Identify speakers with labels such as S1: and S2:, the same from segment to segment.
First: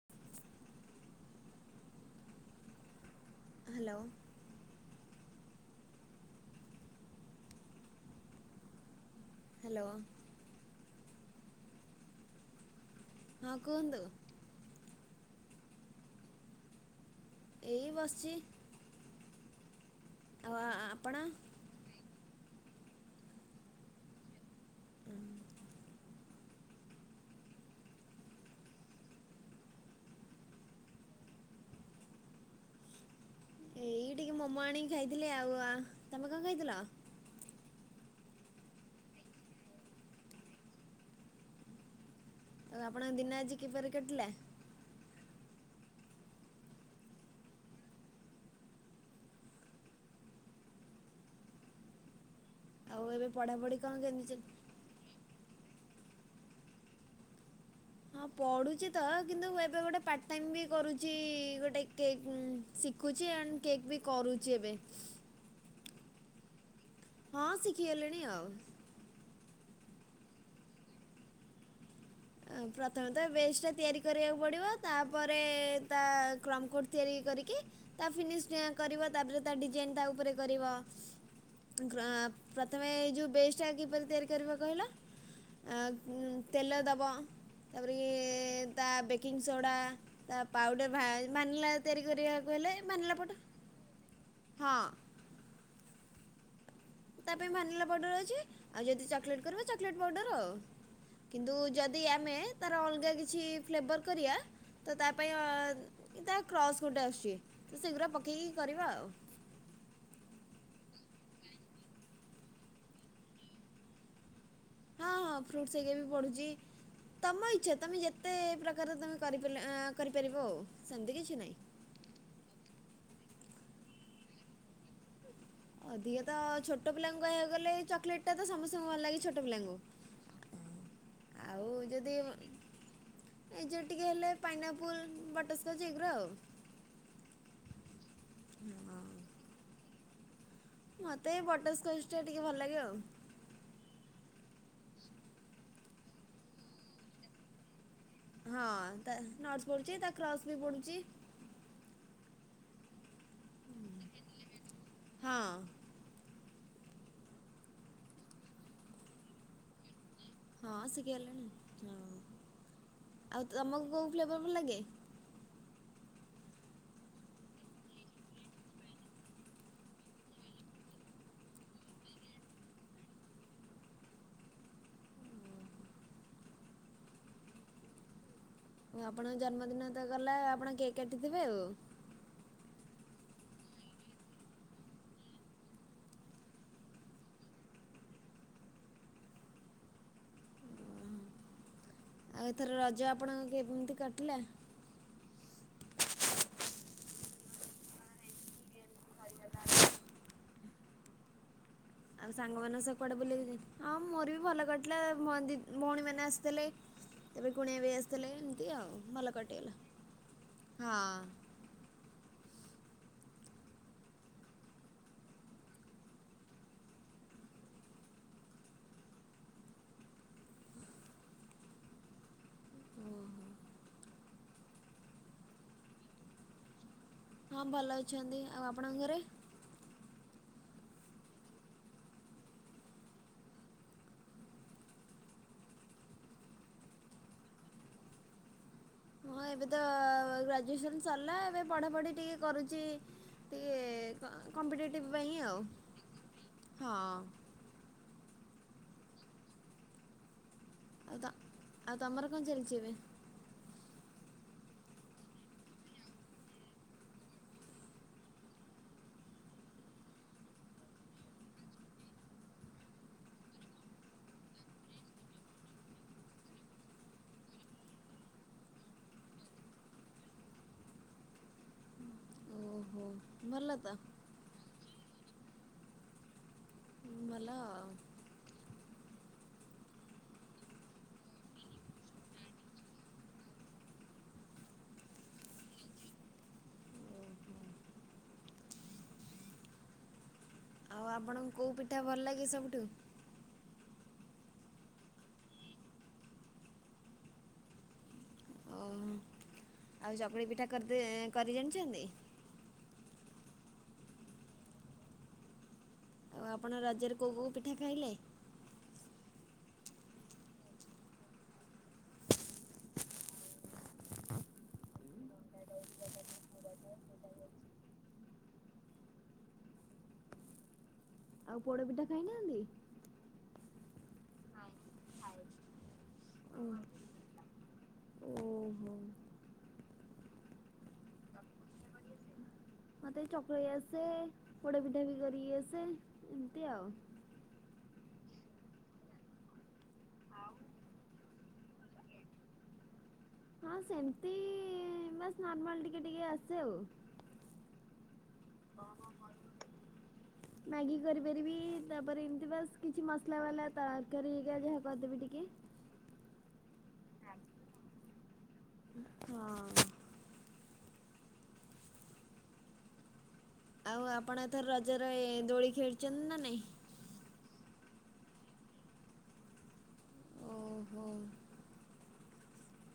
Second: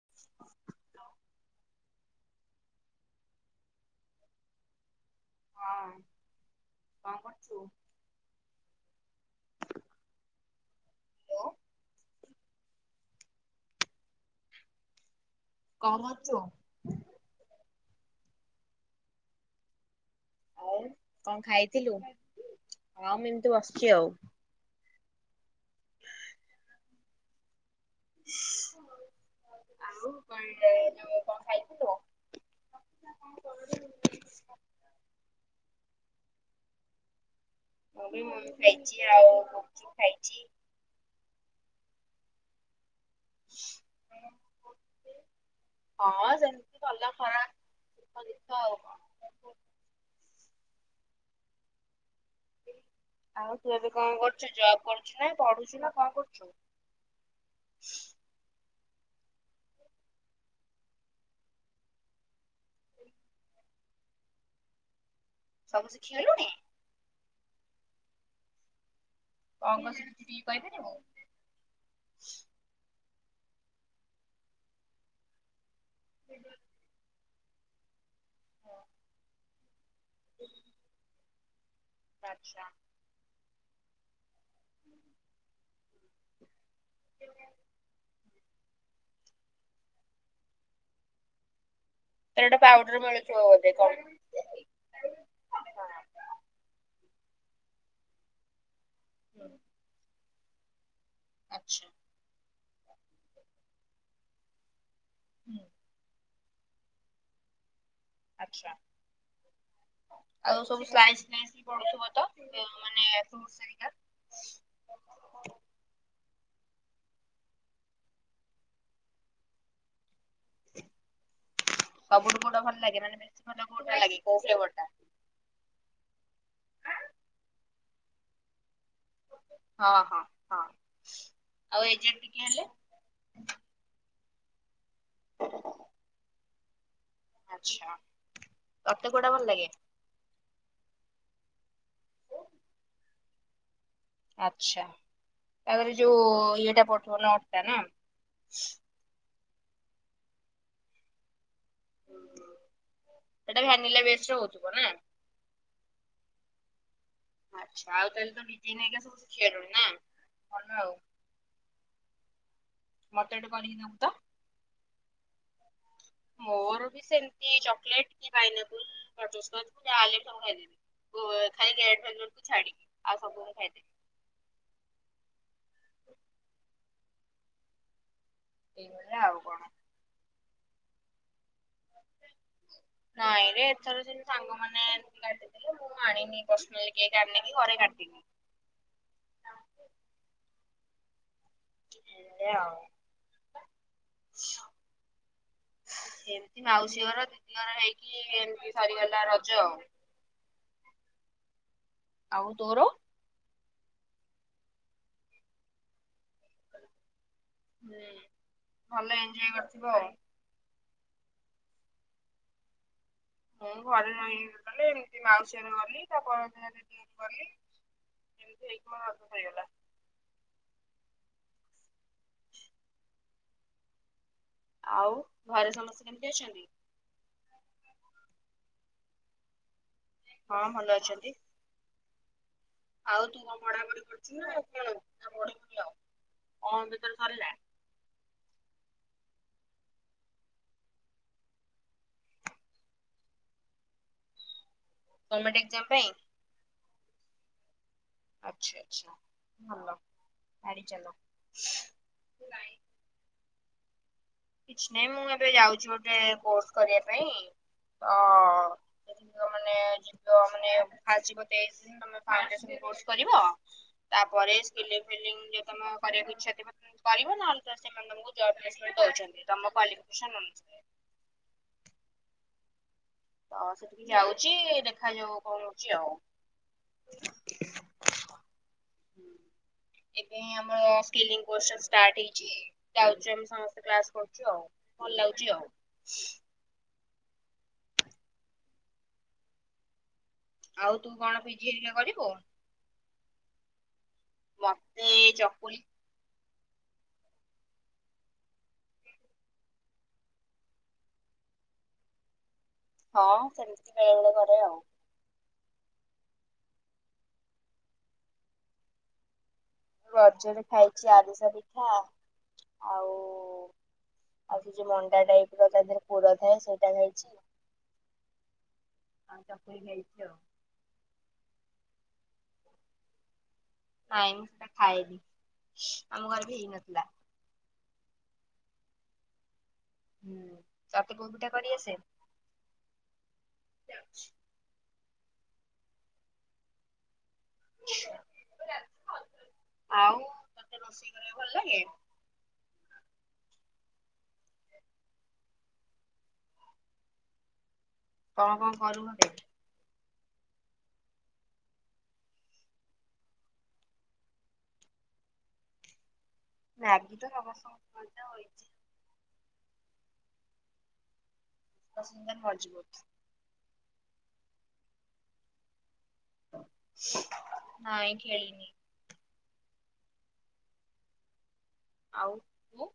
S1: [inaudible] Hello.
S2: [unintelligible]
S1: Hello.
S2: Hello.
S1: ହଁ କୁହନ୍ତୁ?
S2: କଣ କରୁଛୁ?
S1: ଏଇ ବସିଛି।
S2: ଆଉ କଣ ଖାଇଥିଲୁ ହଁ ମୁଁ ଏମିତି ବସିଛି ଆଉ ଆଉ [unintelligible]
S1: ଏଇ ଟିକେ ମୋମୋ ଆଣିକି ଖାଇଥିଲି ଆଉ। ଆ ତମେ କଣ ଖାଇଥିଲ?
S2: ମୁଁ ବି ମୁ ଖାଇଚି ଆଉ ମୁ ଖାଇଚି।
S1: ଆଉ ଆପଣଙ୍କ ଦିନ ଆଜି କିପରି କାଟିଲା?
S2: ହଁ ସେମତି କଲ ଖରାପ [unintelligible] ଆଉ। କଣ।
S1: ଆଉ ଏବେ
S2: ଆଉ ତୁ
S1: ପଢ଼ାପଢ଼ି
S2: ଏବେ କଣ
S1: କେମିତି ଚାଲି
S2: କରୁଚୁ ଜବ୍ କରୁଚୁ ନା ପଢୁଚୁ ନା କଣ କରୁଚୁ।
S1: ହଁ ପଢୁଚି ତ କିନ୍ତୁ ଏବେ ଗୋଟେ ପାର୍ଟ ଟାଇମ ବି କରୁଚି ଗୋଟେ କେ ଶିକୁଚି ଆଣ୍ଡ କେକ୍ ବି କରୁଚି ଏବେ।
S2: ସବୁ ଶିଖିଗଲୁଣି?
S1: ହଁ ଶିଖିଗଲିଣି ଆଉ।
S2: କଣ ଙ୍କ ଶିଖି କହିପାରିବୁ?
S1: ପ୍ରଥମେତ ବେସ ଟା ତିଆରି କରିବାକୁ ପଡ଼ିବ ତାପରେ ତା କ୍ରମକୋଡ଼ ତିଆରି କରିକି ତା ଫିନିଶ ଟ କରିବ ତାପରେ ତା ଡିଜାଇନ ତା ଉପରେ କରିବ। ଅ
S2: ଆଚ୍ଛା।
S1: ପ୍ରଥମେ ଏ ଯୋଉ ବେସ [unintelligible] କିପରି ତିଆରି କରିବ କହିଲ? ଅ ଉ ତେଲ ଦ ବ ତାପରେ ଇଏ ତା ବେକିଂ ସୋଡ଼ା ତା ପାଉଡ଼ର [unintelligible] ତିଆରି
S2: ତାର
S1: କରିବାକୁ
S2: ଗୋଟେ
S1: ହେଲେ
S2: ପାଉଡର
S1: ମାନିଲା ପଟ
S2: ମିଳୁଥିବ ବୋଧେ କଣ?
S1: ହଁ। ତା ପାଇଁ ଭାନିଲା ପାଉଡ଼ର ଅଛି ଆଉ ଯଦି ଚକଲେଟ୍ କରିବ ଚକଲେଟ୍ ପାଉଡ଼ର ଆଉ। କିନ୍ତୁ
S2: ଆଚ୍ଛା
S1: ଯଦି ଆମେ ତାର ଅଲଗା କିଛି ଫ୍ଲେବର୍ କରିବା ତ ତା ପାଇଁ ତା କ୍ରସ୍ ଗୋଟେ ଆସୁଛି ତ ସେଗୁଡ଼ା ପକେଇକି
S2: ଆଚ୍ଛା
S1: କରିବା ଆଉ।
S2: ଆଉ ସବୁ ସ୍ଲାଇସ [unintelligible] ପୁଡୁଥିବ ତ ଏ ମାନେ ଫ୍ରୁଟସ ହେରିକା?
S1: ହଁ ହଁ ଫ୍ରୁଟସ ହେଇକା ବି ପଡୁଚି ତମ ଇଛା ତମେ ଯେତେ ପ୍ରକାର ତମେ କରିପାରିଲ ଆ କରିପାରିବ ଆଉ ସେମତି କିଛି ନାହିଁ।
S2: ସବୁଠୁ କୋଉଟା ଭଲ ଲାଗେ ମାନେ ବେଶୀ ଭଲ କୋଉଟା ଲାଗେ କଉ ଫ୍ଲେବର ଟା?
S1: ଅଧିକା ତ ଛୋଟ ପିଲାଙ୍କୁ କହିବାକୁ ଗଲେ ଏ ଚକଲେଟ ଟା ତ ସମସ୍ତଙ୍କୁ ଭଲ ଲାଗେ ଛୋଟ ପିଲାଙ୍କୁ।
S2: ହଁ ହଁ ହଁ
S1: ଆଉ ଯଦି
S2: ଏଜେଡ୍
S1: ଏ
S2: ଟିକେ ହେଲେ
S1: ଯେ ଟିକିେ ହେଲେ ପାଇନଆପୁଲ୍ ବଟରସ୍କଚ୍ ଏଇଗୁରା ଆଉ।
S2: ଆଛା। ତତେ କୋଉଟା ଭଲ ଲାଗେ?
S1: ମତେ ବଟର ସ୍କଚ ଟା ଟିକେ ଭଲ ଲାଗେ ଆଉ।
S2: ଆଚ୍ଛା। ତାଧିରେ ଯୋଉ ଇଏଟା ପଡୁଥିବ ନଟ ଟା ନା?
S1: ହଁ ତା ନଟ ପଡୁଚି ତା କ୍ରସ୍ ବି ପଡୁଚି।
S2: ଏଟା ଭାନିଲେ ବଷ୍ଟରେ ହଉଥିବ ନା?
S1: ହଁ।
S2: ଆଚ୍ଛା ଆଉ ତାହେଲେ ତୁ [unintelligible] ସବୁ ଶିଖିଲୁଣି ନା? ଭଲ
S1: ହଁ
S2: ଆଉ
S1: ଶିଖିଗଲାଣି ହଁ।
S2: ମତେ
S1: ଆଉ
S2: ଗୋଟେ କରିକି
S1: ତମକୁ
S2: ଦବୁ ତ?
S1: କୋଉ ଫ୍ଲେବର ଭଲ ଲାଗେ?
S2: ମୋର ବି ସେମିତି ଚକଲେଟ କି ପାଇନାପଲ ବଟରସ୍କଚ ଜାଲେ ସବୁ ଖାଇଦେବି। ଗୋ ଖାଲି ରେଡ ଭେଲବେଟ କୁ ଛାଡିକି ଆଉ ସବୁ ମୁ ଖାଇଦେବି। ଏଇଭଳିଆ ଆଉ
S1: ଆପଣଙ୍କ
S2: କଣ।
S1: ଜନ୍ମଦିନ ତ ଗଲା ଆପଣ କେକ୍ କାଟିଥିବେ ଆଉ।
S2: ନାଇଁରେ ଏଥର ଯେମିତି ସାଙ୍ଗମାନେ କାଟି ଲେ ମୁଁ ଆଣିନି ପର୍ସନାଲି କେକ୍ ଆଣିନି କି ଘରେ କାଟିନି।
S1: ଆଉ ଏଥର ରଜ ଆପଣଙ୍କ କେମିତି କାଟିଲା?
S2: ଏମତି ମାଉସୀ ଘର ଦିଦିଘର ହେଇକି ଏମତି ସରିଗଲା ରଜ ଆଉ।
S1: ଆଉ ସାଙ୍ଗ ମାନ ସ କୁଆଡେ ବୁଲିଆକୁ ଯାଇଥିଲ? ହଁ ମୋର ବି ଭଲ କରିଥିଲା। ମୋ ଦି ଭଉଣୀ ମାନେ ଆସିଥିଲେ। ଏବେ କୁଣିଆ ବି
S2: ହୁଁ
S1: ଆସିଥିଲେ ଏମିତି ଆଉ ଭଲ
S2: ଏଞ୍ଜୟ କରିଥିବ ଆଉ।
S1: କଟିଗଲା ହଁ।
S2: ମୁଁ ଘରେ ରହି ଗଲେ ଏମିତି ମାଉସୀଆରେ ଗଲି ତା ପରଦିନ [unintelligible] ଗଲି ଏମିତି ହେଇକି କଁ ଅଧା ଖାଇଗଲା।
S1: ଓହୋ।
S2: ଆଉ ଘରେ ସମସ୍ତେ କେମତି ଅଛନ୍ତି।
S1: ହଁ ଭଲ ଅଛନ୍ତି ଆଉ ଆପଣଙ୍କ ଘରେ।
S2: ହଁ, ଭଲ ଅଛନ୍ତି। ଆଉ ତୁ କଁ ପଢା ପଢି କରୁଚୁ ନା କଣ ନା ପଢିବୁନି ଆଉ ଓ ଆ ଭିତରେ ସରିଲା।
S1: ହଁ, ଏବେ ତ ଗ୍ରାଜୁଏସନ୍ ସରିଲା। ଏବେ ପଢ଼ାପଢ଼ି ଟିକେ କରୁଛି। କ କମ୍ପିଟେଟିଭ୍ ପାଇଁ
S2: ଗମେଣ୍ଟ
S1: ଆଉ
S2: ଏକ୍ଜାମ ପାଇଁ
S1: ହଁ।
S2: ଆଚ୍ଛା-ଆଚ୍ଛା ଭଲ ମାଡ଼ି
S1: ଆଉ
S2: ଚାଲ।
S1: ତ ଆଉ ତମର କଣ ଚାଲିଛି ଏବେ
S2: କିଛି ନାହିଁ, ମୁଁ ଏବେ ଯାଉଛି ଗୋଟେ କୋର୍ସ କରିବା ପାଇଁ ତ। ମାନେ ଯୀବ ମାନେ ଯିବ [unintelligible] ତାପରେ ସ୍କିଲିଂ-ଫିଲିଂ ଯଦି ତମେ କରିବାକୁ ଇଚ୍ଛା ପୂରଣ ଥିବ କରିବ ନହଲେ ତ ସେମାନେ। ତମକୁ ଜବ୍ ଲେଟର ଦଉଛନ୍ତି ତମ କ୍ୱାଲିଫିକେସନ ଅନୁସାରେ।
S1: ଓହୋ।
S2: ତ ସେଠିକି ଯାଉଛି ଦେଖାଯାଉ କଣ ହଉଛି ଆଉ।
S1: ହୁଁ ଭଲ ଆଉ।
S2: ଏବେ ଆମର ସ୍କିଲ‍ଂ ପୋରସନ ଷ୍ଟାଟ ହେଇଛି। ଯାଉଛୁ ଆମେ ସମସ୍ତେ କ୍ଲାସ କରୁଛୁ ଆଉ ଭଲ ଲାଗୁଛି ଆଉ।
S1: ଆଉ
S2: ତୁ କଣ
S1: ଆପଣଙ୍କୁ
S2: ପିଜି
S1: କୋଉ
S2: ହେରିକା
S1: ପିଠା ଭଲ
S2: କରିବୁ?
S1: ଲାଗେ ସବୁଠୁ।
S2: ମତେ ଚକୁଳି।
S1: ଓ ହୋ ଆଉ ଚକୁଳି ପିଠା କରିତେ, କରି ଜାଣିଛନ୍ତି?
S2: ହଁ ସେମିତି ବେଳେ ବେଳେ କରେ ଆଉ।
S1: ଆଉ, ଆପଣ ରଜରେ କୋଉ କୋଉ ପିଠା ଖାଇଲେ?
S2: ମୁଁ ରଜରେ ଖାଇଛି ଆରିସା ପିଠା‌ ଆଉ। ଆଉ, ସେ ଯୋଉ ମଣ୍ଡା ଟାଇପ ର ତା ଦେହରେ ପୁର ଥାଏ ସେଇଟା ଖାଇଛି। ଆଉ ଚକୁଳି ଖାଇଛି ଆଉ।
S1: ଆଉ ପୋଡ ପିଠା ଖାଇ ନାହାନ୍ତି?
S2: ନାଇଁ ମୁଁ ସେଟା ଖାଏନି, ଆମ ଘରେ ବି ହେଇନଥିଲା।
S1: ଓ ହୋ।
S2: ହୁଁ ତତେ କୋଉ ପିଠା କରିଆସେ।
S1: ମତେ ଚକୁଳି ଆସେ, ପୋଡ ପିଠା ବି କରିଆସେ, ଏମିତି ଆଉ।
S2: ଆଉ, ତତେ ରୋଷେଇ କରିବାକୁ ଭଲ ଲାଗେ?
S1: ହଁ ସେମିତି ବାସ୍ ନର୍ମାଲ ଟିକେ ଟିକେ ଆସେ ଆଉ।
S2: କଁ କଁ କରୁ ଘରେ।
S1: ମ୍ୟାଗି କରି ପାରିବି, ତାପରେ ଏମତି ବାସ କିଛି ମସଲା ବାଲା ତରକାରୀ ହେଇଗା ଯାହା କରିଦେବି ଟିକେ।
S2: ମ୍ୟାଗି ତ ସମସ୍ତଙ୍କୁ କରିତେ ହୋଇ।
S1: ହଁ।
S2: ସସ୍ତା ସୁନ୍ଦର ମଝବୁତ।
S1: ଆଉ, ଆପଣ ଏଥର ରଜରେ ଦୋଳି ଖେଳିଛନ୍ତି ନା ନାଇଁ।
S2: ନାଇ ଖେଳିିନି।
S1: ଓହୋ।
S2: ଆଉ। ତୁ?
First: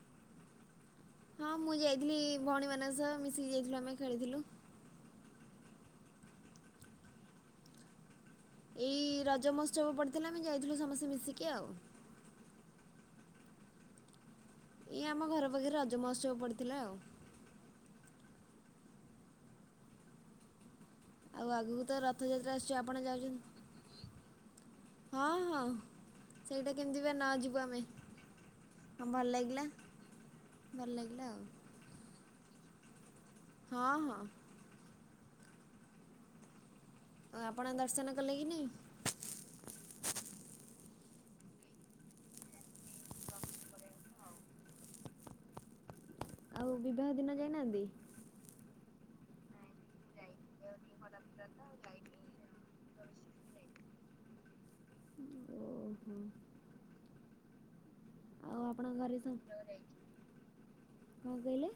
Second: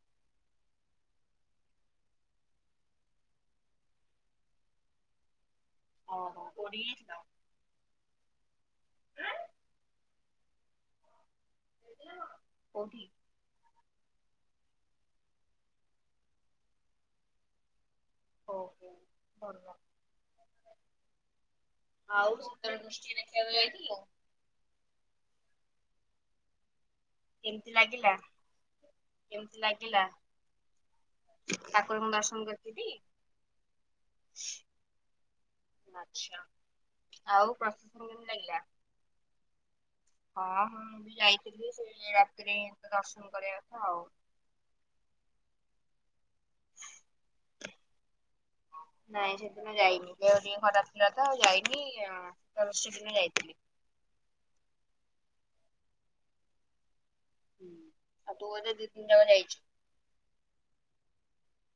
S1: ହଁ ମୁଁ ଯାଇଥିଲି ଭଉଣୀ ମାନଙ୍କ ସହ, ମିଶିକି ଯାଇଥିଲୁ ଆମେ ଖେଳିଥିଲୁ।
S2: ଓ ହୋ କୋଉଠିକି ଯାଇଥିଲ‌।
S1: ଏଇ ରଜ ମହୋତ୍ସବ ପଡ଼ିଥିଲା, ଆମେ ଯାଇଥିଲୁ ସମସ୍ତେ ମିଶିକି ଆଉ।
S2: କୋଉଠି।
S1: ଇଏ ଆମ ଘର ପାଖରେ ରଜ ମହୋତ୍ସବ ପଡିଥିଲା ଆଉ।
S2: ଓହ [unintelligible]
S1: ଆଉ, ଆଗକୁ ତ
S2: ଆଉ
S1: ରଥଯାତ୍ରା
S2: ଶୀତଳ
S1: ଆସୁଛି ଆପଣ
S2: ଦୃଷ୍ଟି ଦେଖିବାକୁ
S1: ଯାଉଛନ୍ତି?
S2: ଯାଇଥିଲୁ?
S1: ହଁ-ହଁ, ସେଇଟା କେମିତି ବା ନ ଯିବୁ
S2: କେମିତି
S1: ଆମେ।
S2: ଲାଗିଲା?
S1: ହଁ! ଭଲ ଲାଗିଲା? ଭଲ ଲାଗିଲା ଆଉ।
S2: ଠାକୁରଙ୍କୁ ଦର୍ଶନ କର୍ଚୁଟି?
S1: ହଁ-ହଁ!
S2: ଆଛା ଆଉ [unintelligible]
S1: ଆପଣ ଦର୍ଶନ
S2: କେମିତି
S1: କଲେ କି
S2: ଲାଗିଲା
S1: ନାହିଁ
S2: ହଁ ହଁ ମୁଁ ଯାଇଥିଲି ସେ ରାତିରେ ଦର୍ଶନ କରିବା କଥା ଆଉ।
S1: ଆଉ ବିବାହ ଦିନ ଯାଇନାହାନ୍ତି।
S2: [inaudible] ନାଇଁ ସେଦିନ ଯାଇନି ଦେହ ଟିକେ ଖରାପ ଥିଲା ତ ଆଉ ଯାଇନି ତାରି ସେଦିନ ଯାଇଥିଲି।
S1: ଓ-ହୋ
S2: ତୁ
S1: ଆଉ
S2: ବୋଧେ ଦି
S1: ଆପଣଙ୍କ
S2: ଦିନ
S1: ଘରେ
S2: ଯାକ
S1: ସ
S2: ଯାଇଛୁ
S1: [unintelligible] କଣ କହିଲେ।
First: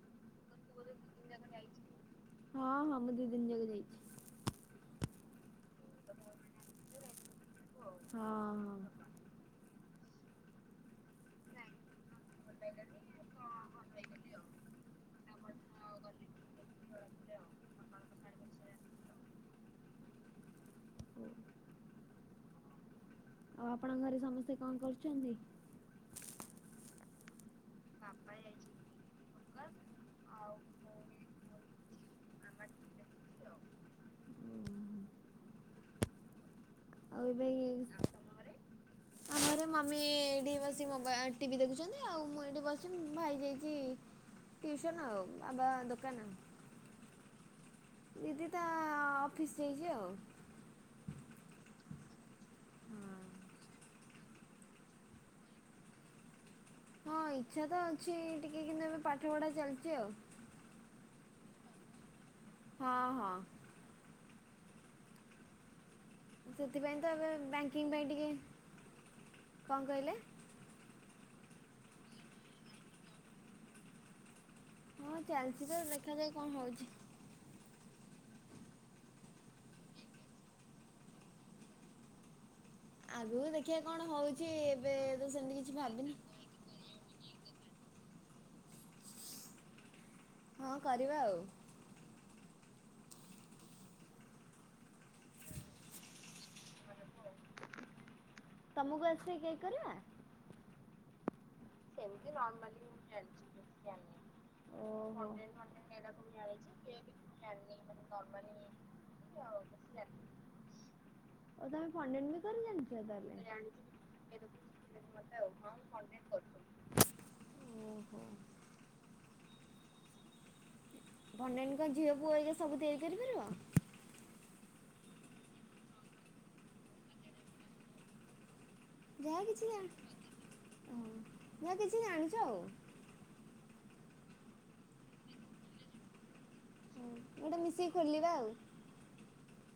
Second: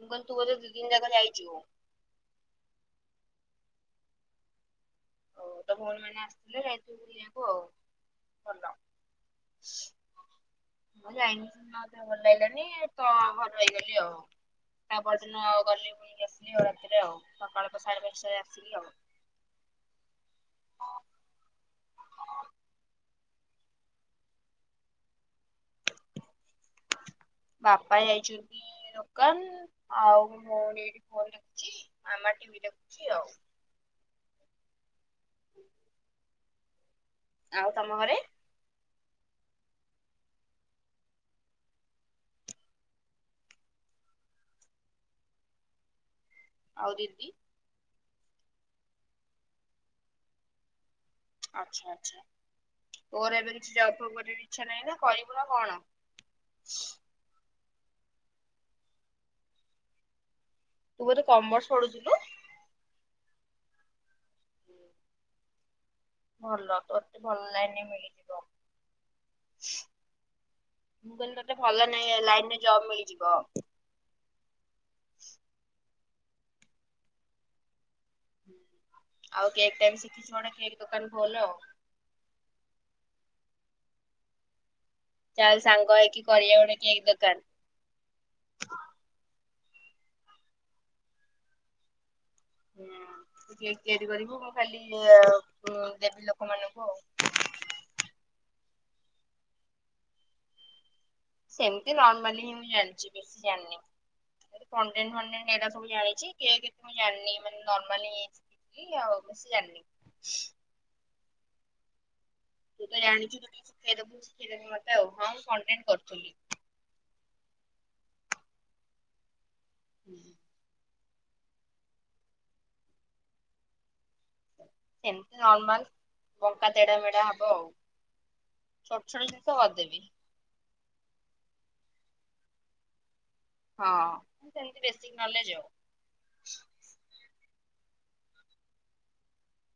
S2: ମୁଁ କହିଲି ତୁ ବୋଧେ ଦିଦିନି ଯାକ ଯାଇଚୁ।
S1: ହଁ ହଁ ମୁଁ ଦିଇ ଦିନ ଯାକ ଯାଇଛି।
S2: ହଉ ତୋ ଭଉଣୀ ମାନେ ଆସିଥିଲୁ ତୁ ବୁଲିବାକୁ ଆଉ ଭଲ।
S1: ହଁ
S2: [inaudible] ମୁଁ ଯାଇନି ସେ ଦିନ ମା ଦେହ ଭଲ ଲାଗିଲାନି ତ ଘରେ ରହିଗଲି ଆଉ। ତା ପରଦିନ ଆଉ ଗଲି ବୁଲି କି ଆସିଲି ଆଉ ରାତିରେ ଆଉ ସକାଳ ତ ସାଢେ ପାଞ୍ଚଟାରେ ଆସିଲି ଆଉ।
S1: [inaudible] ଆଉ ଆପଣଙ୍କ ଘରେ ସମସ୍ତେ କଣ କରୁଛନ୍ତି?
S2: ବାପା ଯାଇଛନ୍ତି ଦୋକାନ ଆଉ ଭଉଣୀ ଏଠି ପଢୁ଼ଛି ମାମା ଟିଭି ଦେଖୁଛି ଆଉ।
S1: ଆଉ ଏବେ ଇ
S2: ତମ ଘରେ
S1: ଆମର ମମି ଏଇଠି ବସି ମୋ ବା ଟିଭି ଦେଖୁଛନ୍ତି ଆଉ ମୁଁ ଏଇଠି ବସି ଭାଇ ଯାଇଛି। ଟିଉସନ୍ ଆଉ ବାବା ଦୋକାନ।
S2: ଆଉ ଦିଦି।
S1: ଦିଦି ତା ଅଫିସ୍ ଯାଇଛି ଆଉ।
S2: ଆଚ୍ଛା ଆଚ୍ଛା। ତୋର ଏବେ କିଛି ଜବ୍ ଫବ୍ କରିବ ଇଚ୍ଛା ନାହିଁ ନା କରିବୁ ନା କଣ।
S1: ହଁ ଇଚ୍ଛା ତ ଅଛି ଟିକେ କିନ୍ତୁ ଏବେ ପାଠ ପଢ଼ା ଚାଲିଛି ଆଉ।
S2: ତୁ ବୋଧେ କମର୍ସ ପଢୁଥିଲୁ।
S1: ହଁ- ହଁ
S2: ଭଲ
S1: ସେଥିପାଇଁ ତ
S2: ତୋତେ
S1: ଏବେ
S2: ଭଲ ଲାଇନ୍
S1: ବ୍ୟାଙ୍କିଙ୍ଗ ପାଇଁ ଟିକେ
S2: ମିଳିଯିବ।
S1: କଣ କହିଲେ
S2: ମୁଁ କହିଲି ତୋତେ ଭଲ ନାଇ ଲାଇନ୍ ରେ ଜବ୍ ମିଳିଯିବ।
S1: ହଁ ଚାଲିଛି ତ ଦେଖା ଯାଉ କଣ ହଉଛି।
S2: ଆଉ କେକ୍ ଟା ବି ଶିଖିଛୁ ଗୋଟେ କେକ୍ ଦୋକାନ ଖୋଲେ ଆଉ।
S1: ଆଗରୁ ଦେଖିବା କଣ ହଉଛି ଏବେ ତ ସେମିତି
S2: ଚାଲେ
S1: କିଛି
S2: ସାଙ୍ଗ
S1: ଭାବିନି
S2: ହେଇକି କରିବା ଗୋଟେ କେକ୍ ଦୋକାନ।
S1: ହଁ କରିବା ଆଉ।
S2: ହୁଁ ତୁ କେକ୍ ତିଆରି କରିବୁ ମୁଁ ଖାଲି [unintelligible] ଦେବି ଲୋକମାନଙ୍କୁ ଆଉ।
S1: ତମକୁ ଆସେ କେକ୍ କରିବା।
S2: ସେମିତି ନର୍ମାଲି ହିଁ ମୁଁ ଜାଣିଛି ବେଶୀ ଜାଣିନି। କନ୍ ଡେନ୍ ଫନ୍ ଡେନ୍ ଏଗୁଡ଼ା ସବୁ ଜାଣିଛି କେକ୍ କଣ ଜାଣିନି ମାନେ ନର୍ମାଲି ଏଇ ଆଉ ବେଶି ଜାଣିନି।
S1: [unintelligible] ସତରେ ଜାଣିଛ
S2: ତୁ ତ
S1: ତା
S2: ଜାଣିଛୁ ତୁ
S1: ହେଲେ
S2: ଟିକେ ଶିଖେଇଦବୁ ଶିଖେଇଦେବୁ ମତେ ଆଉ ହଁ ମୁଁ କଣ୍ଟେଣ୍ଟ କରୁଥିଲି।
S1: [unintelligible]
S2: [inaudible]
S1: ଭଣ୍ଡେଣ୍ଡ ଙ୍କ ଝିଅ ପୁଅ ହରିଆ ସବୁ ତିଆରି କରିପାରିବ।
S2: ଏମତି ନର୍ମାଲ ବଙ୍କା ତେଢ଼ା ମେଢା଼ ହବ ଆଉ। ଛୋଟ ଛୋଟ ଜିନିଷ
S1: ଯାହା କିଛି ଜାଣି
S2: କରିଦେବି
S1: ହ ଯାହା କିଛି ଜାଣିଛ ଆଉ।
S2: ହଁ ସେମତି ବେଶିକ୍ ନଲେଜ୍ ଆଉ।
S1: ହୁଁ ଗୋଟେ ମିଶିକି ଖୋଲିବା ଆଉ।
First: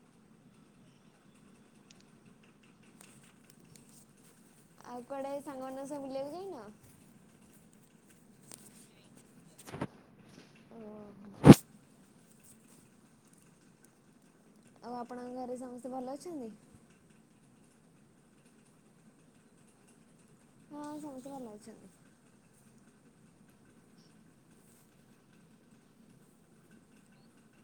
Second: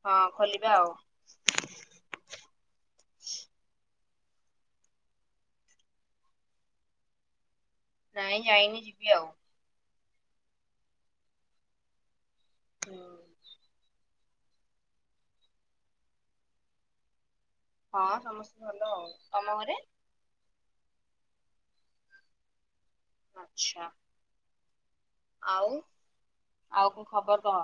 S2: ହଁ ଖୋଲିବା ଆଉ।
S1: ଆଉ କୁଆଡ଼େ ଏଇ ସାଙ୍ଗ ମାନଙ୍କ ସହ ବୁଲିବାକୁ ଯାଇନ।
S2: ନାଇଁ ଯାଇନି ଯିବି ଆଉ।
S1: [inaudible] ହୁଁ।
S2: ହୁଁ।
S1: ଆଉ ଆପଣଙ୍କ ଘରେ ସମସ୍ତେ ଭଲ ଅଛନ୍ତି।
S2: ହଁ ସମସ୍ତେ ଭଲ ଆଉ ତମ ଘରେ।
S1: ହଁ ସମସ୍ତେ ଭଲ ଅଛନ୍ତି।
S2: ଆଛା। ଆଉ ଆଉ କଣ ଖବର କହ।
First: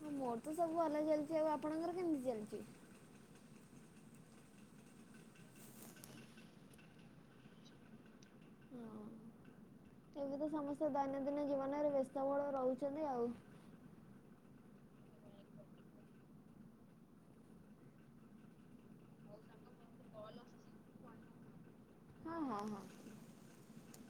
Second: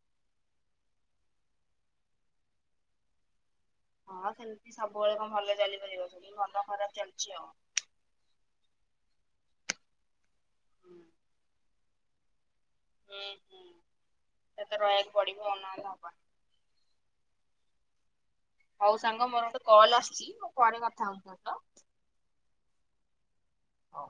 S1: ହଁ ମୋର ତ ସବୁ ଭଲ ଚାଲିଚି ଆଉ ଆପଣଙ୍କର କେମିତି ଚାଲିଚି।
S2: ହଁ ସେମିତି ସବୁବେଳେ କଣ ଭଲ ଚାଲିପାରିବ ସେ ଠି ଭଲ ଖରାପ ଚାଲିଛି ଆଉ।
S1: ହଁ ଏବେ ତ ସମସ୍ତେ
S2: ହୁଁ
S1: ଦୈନନ୍ଦିନ ଜୀବନରେ ବ୍ୟସ୍ତବହୁଳ ରହୁଛନ୍ତି ଆଉ।
S2: ଏତେ ରହିବାକୁ ପଡିବ ନହେଲେ ହବନି। ହଉ ସାଙ୍ଗ ମୋର ଗୋଟେ କଲ ଆସିଛି ମୁଁ ପରେ କଥା ହଉଛି ତୋ ସହିତ।
S1: ହଁ ହଁ ହଁ।
S2: ହଉ।